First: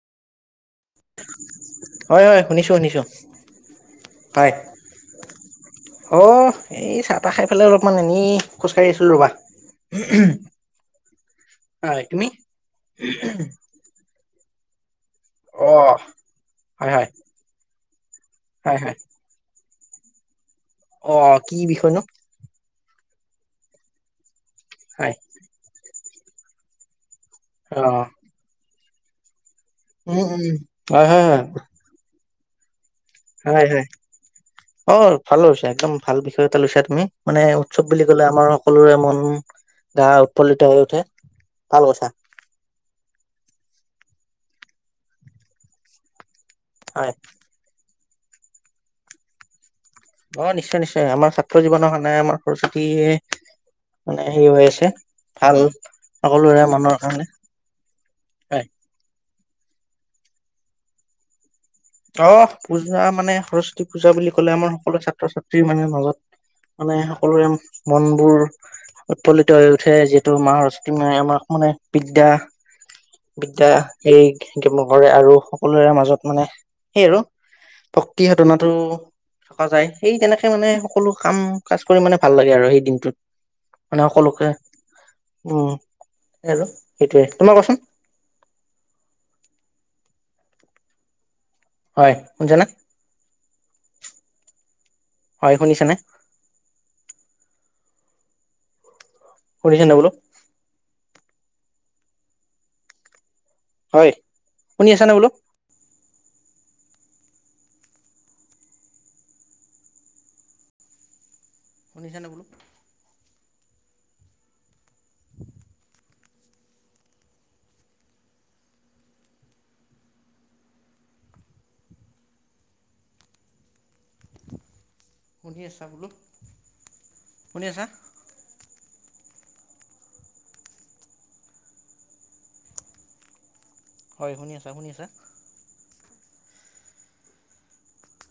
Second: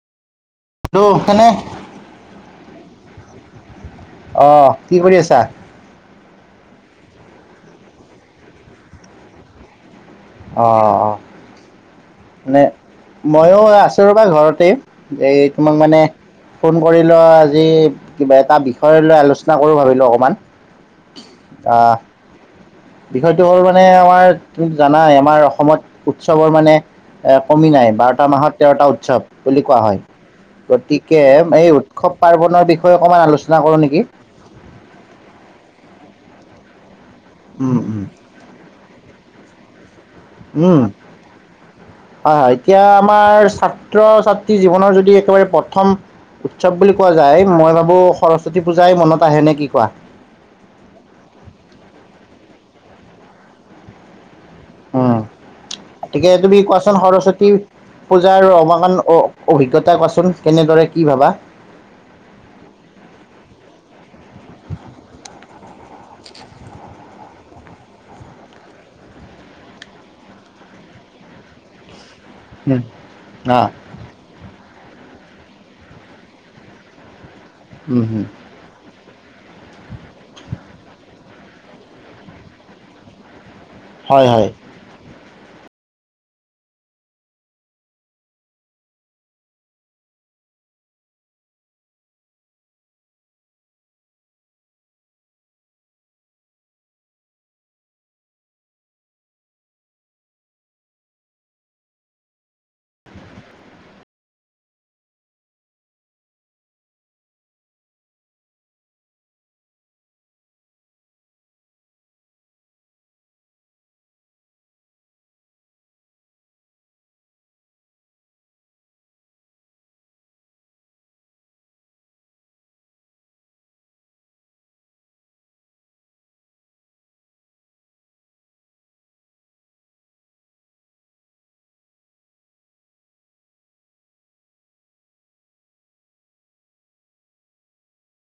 Hello মানে হয় হয় শুনিছো শুনিছো হয়। অহ কি কৰি আছা অ' এই চাহ তাহ খাই পেলাই অলপমান এনেই খোজ কঢ়ি আছো ৰবা অঁ অঁ হয় তুমি? মানে ময়ো আছোঁ ৰ'বা ঘৰতেই যে তোমাক অ' মানে ফোন হয় কৰি হয় লোৱা আজি কিবা এটা হয় হয় বিষয় লৈ আলোচনা ভাবিলো অকণমান অ কি বিষয় নো বিষয়টো হ'ল মানে আমাৰ তুমি জানাই হয় আমাৰ অসমত উৎসৱৰ মানে এ কমি নাই অ'। বাৰটা মাহত তেৰটা উৎসৱ বুলি কোৱা হয় উম উম হয় গতিকে হয় হয় এই উৎসৱ পাৰ্বনৰৰ বিষয়ে অকণমান আলোচনা হয় কৰোঁ হয় নেকি? অ ভালো আ হৈছে একদম ভাল বিষয় এটা লৈছা তুমি মানে উম উৎসৱ উম বুলি কলে আমাৰ সকলোৰে মন গা উৎফুল্লিত হৈ উম উঠে ভাল কৈছা হয় হয় এতিয়া আমাৰ ছাত্ৰ ছাত্ৰী জীৱনৰ যদি একেবাৰে প্ৰথম উৎসৱ বুলি কোৱা হয়। যায় মই ভাবো সৰস্বতী পূজাই মনত আহেনে কি কোৱা অ নিশ্চয় নিশ্চয় আমাৰ ছাত্ৰ জীৱনৰ আমাৰ সৰস্বতীয়ে মানে হেৰি হৈ আছে উম ভাল সকলোৰে মনৰ কাৰণে পূজা আৰু হয়। অৱাসন অ অভিজ্ঞতা কোৱাচোন কেনেদৰে কি ভাবা অ পূজা মানে সৰস্বতী পূজা বুলি ক'লে আমাৰ সকলো ছাত্ৰ ছাত্ৰী মানে মাজত মানে সকলোৰে মন বোৰ উৎফুল্লিত হৈ উঠে যিহেতু মা সৰস্বতী আমাক মানে বিদ্যা অ বিদ্যা এইোৰ কৰে আৰু সকলোৰে মাজত মানে [unintelligible] সেই আৰু ভক্তি হটনাটো থকা যায় সেই তেনেকে মানে সকলো কাম কাজ কৰি মানে ভাল লাগে আৰু সেই দিনটোত মানে হয় হয় সকলোকে উম আৰু সেইটোয়ে তোমাৰ কোৱাচোন হয় শুনছান [unintelligible] হয় শুনিছেনে কৰিছে ন বোলো [unintelligible] হয় শুনি আছ নে বোলো শুনিছ নে বোলো শুনি আছা বোলো শুনি আছা হয় শুনি আছা শুনি আছা